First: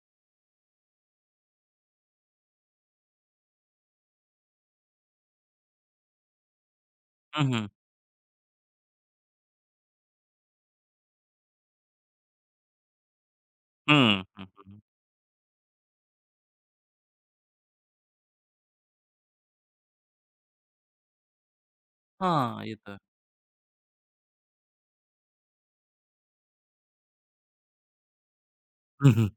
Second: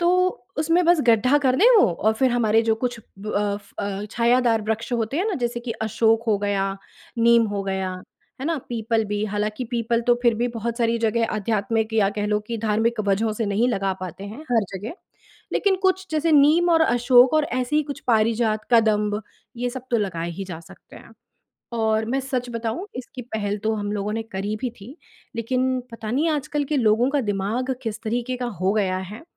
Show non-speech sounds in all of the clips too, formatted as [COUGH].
तो उसमें बस गड्ढा कर दें वो और फिर हमारे जो कुछ ब अफ़ अ, छायादार वृक्ष होते हैं ना, जैसे कि अशोक हो गया, नीम हुँ, हो हुँ। गया, है ना? पीपल भी, हालाँकि पीपल तो फिर भी बहुत सारी जगह आध्यात्मिक या कह लो कि धार्मिक वजहों से नहीं लगा हुँ, पाते हैं हुँ, हर हुँ। जगह। लेकिन कुछ जैसे नीम और अशोक और ऐसी ही कुछ पारिजात, कदम्ब, ये सब तो लगाए ही जा सकते हैं। और मैं सच हाँ, ये बताऊँ तो है। इसकी पहल तो हम लोगों ने करी भी थी, लेकिन पता नहीं आजकल के लोगों का दिमाग किस तरीके का हो गया है [CHUCKLES]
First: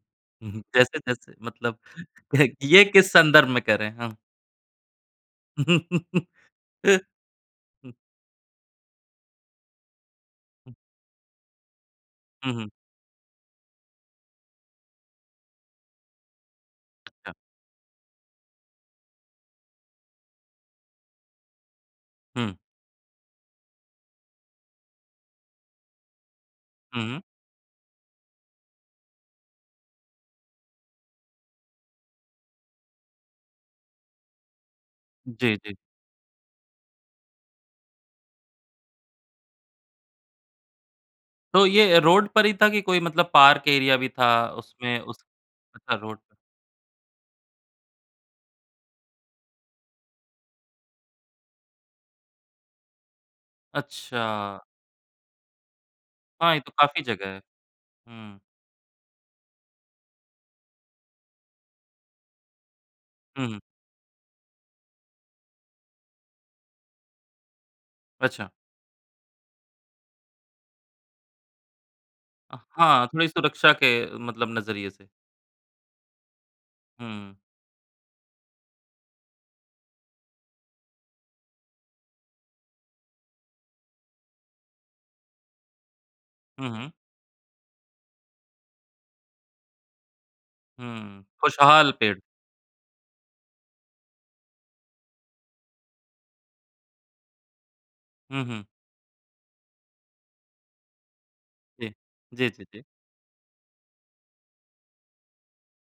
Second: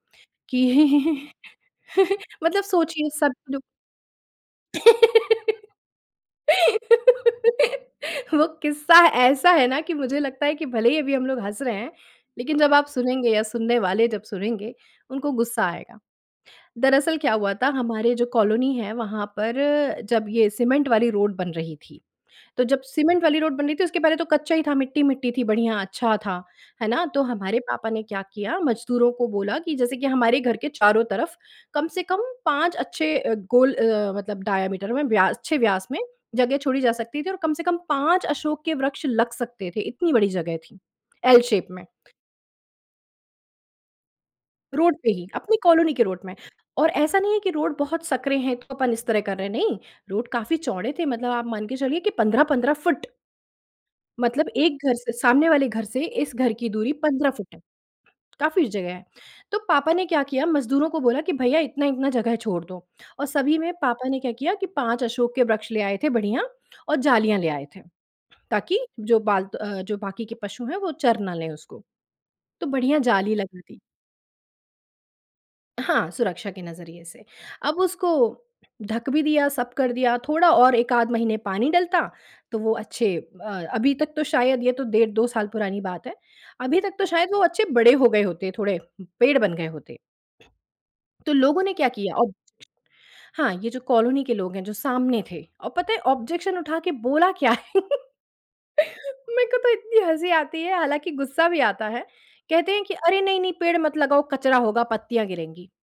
जैसे, कि जैसे मतलब [CHUCKLES] [CHUCKLES] मतलब ये सोचिए किस सब संदर्भ लोग में कह रहें? हाँ। [LAUGHS] [LAUGHS] वो किस्सा ऐसा है ना कि मुझे लगता है कि भले ही अभी हम लोग हँस रहे हैं, हुँ, लेकिन हुँ। जब आप सुनेंगे या सुनने वाले जब सुनेंगे, उनको गुस्सा आएगा। दरअसल अच्छा। क्या हुआ था, हमारे जो कॉलोनी है वहाँ पर जब ये सीमेंट वाली रोड बन रही थी। हुँ। तो जब सीमेंट वाली रोड बन रही थी, उसके पहले तो कच्चा ही था, मिट्टी-मिट्टी थी, बढ़िया अच्छा था। है हुँ, ना? हुँ। तो हमारे पापा ने क्या किया, मज़दूरों को बोला कि जैसे कि हमारे घर के चारों तरफ कम से कम 5 अच्छे अ, गोल अ, मतलब डायामीटर में व्यास जी, अच्छे जी। व्यास में जगह छोड़ी जा सकती थी और कम से कम 5 अशोक के वृक्ष लग सकते थे, इतनी बड़ी जगह थी एल तो शेप में। ये रोड पर ही था कि कोई मतलब पार्क एरिया भी था, रोड उसमें पे उस ही, अपनी कॉलोनी अच्छा, के रोड रोड पे। में। और ऐसा नहीं है कि रोड बहुत सकरे हैं तो अपन इस तरह कर रहे हैं, नहीं। रोड काफ़ी चौड़े थे मतलब आप मान के चलिए कि 15-15 फुट। मतलब अच्छा। एक घर से सामने वाले घर से इस घर हाँ, ये की तो दूरी काफ़ी 15 जगह है। फुट है, हुँ। काफ़ी जगह है। तो पापा ने क्या किया, मज़दूरों को बोला कि, "भैया, इतना-इतना जगह छोड़ दो।" और हुँ, सभी हुँ। में पापा ने क्या किया कि 5 अशोक के वृक्ष ले आए थे बढ़िया और जालियाँ ले आए थे। अच्छा। ताकि, जो बालतु अ, जो बाकी के पशु हैं वो चर ना लें उसको। अ, तो बढिया हाँ, थोड़ी जाली लगा सुरक्षा दी। के मतलब नज़रिये से। हाँ, सुरक्षा के नज़रिये से। हुँ। अब उसको ढ़क भी दिया, सब कर दिया, थोड़ा और 1 आध महीने पानी डलता तो वो अच्छे अ अभी तक तो शायद ये तो डेढ़ 2 साल पुरानी बात है। हुँ, अभी हुँ। तक तो शायद वो अच्छे बड़े हो गए होते थोड़े, पेड़ बन गए होते। हुँ, तो लोगों ने क्या खुशहाल किया पेड़। अब हाँ, ये जो कॉलोनी के लोग हैं, जो सामने थे। और पता है, ऑब्जेक्शन उठा के बोला क्या? [CHUCKLES] हुँ, हुँ। मेरे को तो इतनी हँसी आती है, हालाँकि गुस्सा भी आता जी, है। जी, जी, कहते जी। हैं कि, "अरे! नहीं, नहीं, पेड़ मत लगाओ, कचरा होगा, पत्तियाँ गिरेंगी।"